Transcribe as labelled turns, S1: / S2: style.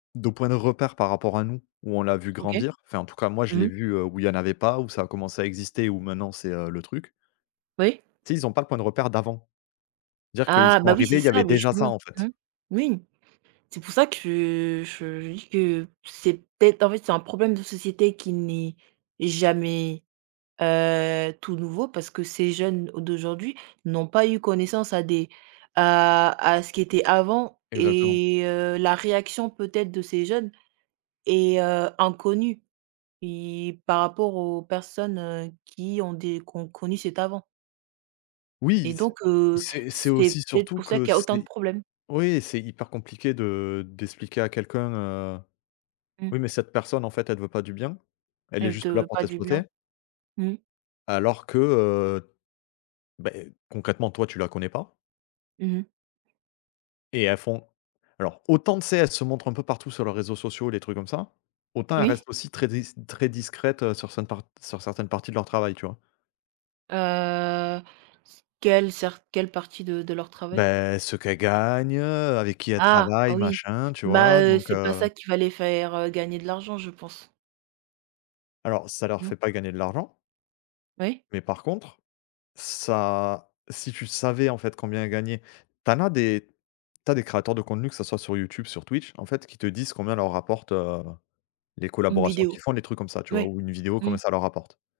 S1: De points de repère par rapport à nous, où on l'a vu
S2: OK.
S1: grandir. Enfin en tout cas moi je
S2: Mmh
S1: l'ai
S2: mh.
S1: vu, heu, où il y en avait pas, où ça a commencé à exister, où maintenant c'est, heu, le truc
S2: Oui.
S1: tu sais ils ont pas le point de repère d'avant. C'est-à-dire qu'ils
S2: Ah,
S1: sont
S2: bah, oui,
S1: arrivés,
S2: c'est
S1: il y avait
S2: ça, beh
S1: déjà ça
S2: justement.
S1: en fait.
S2: Mmh. Oui, c'est pour ça que je je dis que c'est peut-être en fait c'est un problème de société qui n'est jamais, heu, tout nouveau parce que ces jeunes d'aujourd'hui n'ont pas eu connaissance à des à à ce qui était avant
S1: Exactement.
S2: et heu, la réaction peut-être de ces jeunes est, heu, inconnue i par rapport aux personnes, heu, qui ont des qui ont connu cet avant
S1: Oui
S2: et
S1: c
S2: donc, heu,
S1: c'est c'est
S2: c'est
S1: aussi
S2: peut-être
S1: surtout
S2: pour ça
S1: que
S2: qu'il y autant de
S1: c'est
S2: problèmes.
S1: oui c'est hyper compliqué de d'expliquer à quelqu'un, heu:
S2: Mmh.
S1: «Oui mais cette personne en fait elle veut pas du bien, elle est
S2: Elle te
S1: juste là
S2: veut
S1: pour
S2: pas du bien.
S1: t'exploiter
S2: Mmh.
S1: alors que, heu, beh concrètement toi tu la connais pas».
S2: Mmh mh.
S1: Et elles font alors autant, tu sais, elles se montrent un peu partout sur leurs réseaux sociaux, les trucs comme ça, autant elles
S2: Oui.
S1: restent aussi très dis très discrètes, heu, sur certaines part sur certaines parties de leur travail, tu vois?
S2: Heu, s quelle cer quelle partie de de leur travail?
S1: Beh, ce qu'elles gagnent, heu, avec qui elles
S2: Ah!
S1: travaillent
S2: Oui.
S1: machin, tu
S2: Bah,
S1: vois?
S2: heu,
S1: Donc,
S2: c'est pas
S1: heu
S2: ça qui va les faire, heu, gagner de l'argent, je pense.
S1: Alors ça leur
S2: Mmh.
S1: fait pas gagner de l'argent
S2: Oui.
S1: mais par contre ça si tu savais en fait combien gagnait tu en as des tu as as des créateurs de contenu, que ça soit sur YouTube, sur Twitch en fait qui te disent combien leur rapportent, heu, les
S2: Une
S1: collaborations
S2: vidéo.
S1: qu'ils font, les trucs comme ça tu vois,
S2: Ouais.
S1: ou une vidéo, combien
S2: Mmh.
S1: ça leur rapporte.